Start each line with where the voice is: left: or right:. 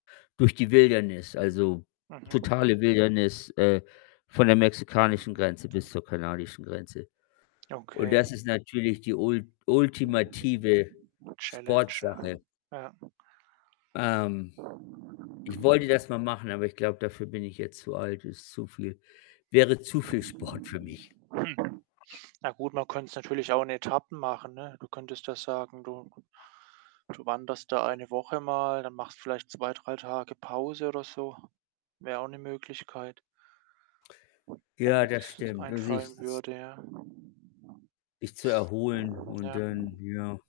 left: Durch die Wildnis, also
right: Mhm.
left: totale Wildnis, äh, von der mexikanischen Grenze bis zur kanadischen Grenze
right: Ja,
left: und
right: okay.
left: das ist natürlich die ult ultimative
right: Challenge, ja.
left: Sportsache.
right: Ja.
left: Ähm, ich wollte das mal machen, aber ich glaube, dafür bin ich jetzt zu alt. Ist zu viel wäre zu viel Sport für mich.
right: Hm. Ja gut, man könnte es natürlich auch in Etappen machen, ne? Du könntest ja sagen, du du wanderst da 1 Woche mal, dann machst vielleicht 2, 3 Tage Pause oder so. Wäre auch 'ne Möglichkeit wo mir
left: Ja, das
right: jetzt
left: stimmt. Du
right: einfallen
left: siehts's
right: würde, ja.
left: Dich zu erholen und
right: Ja.
left: dann, ja.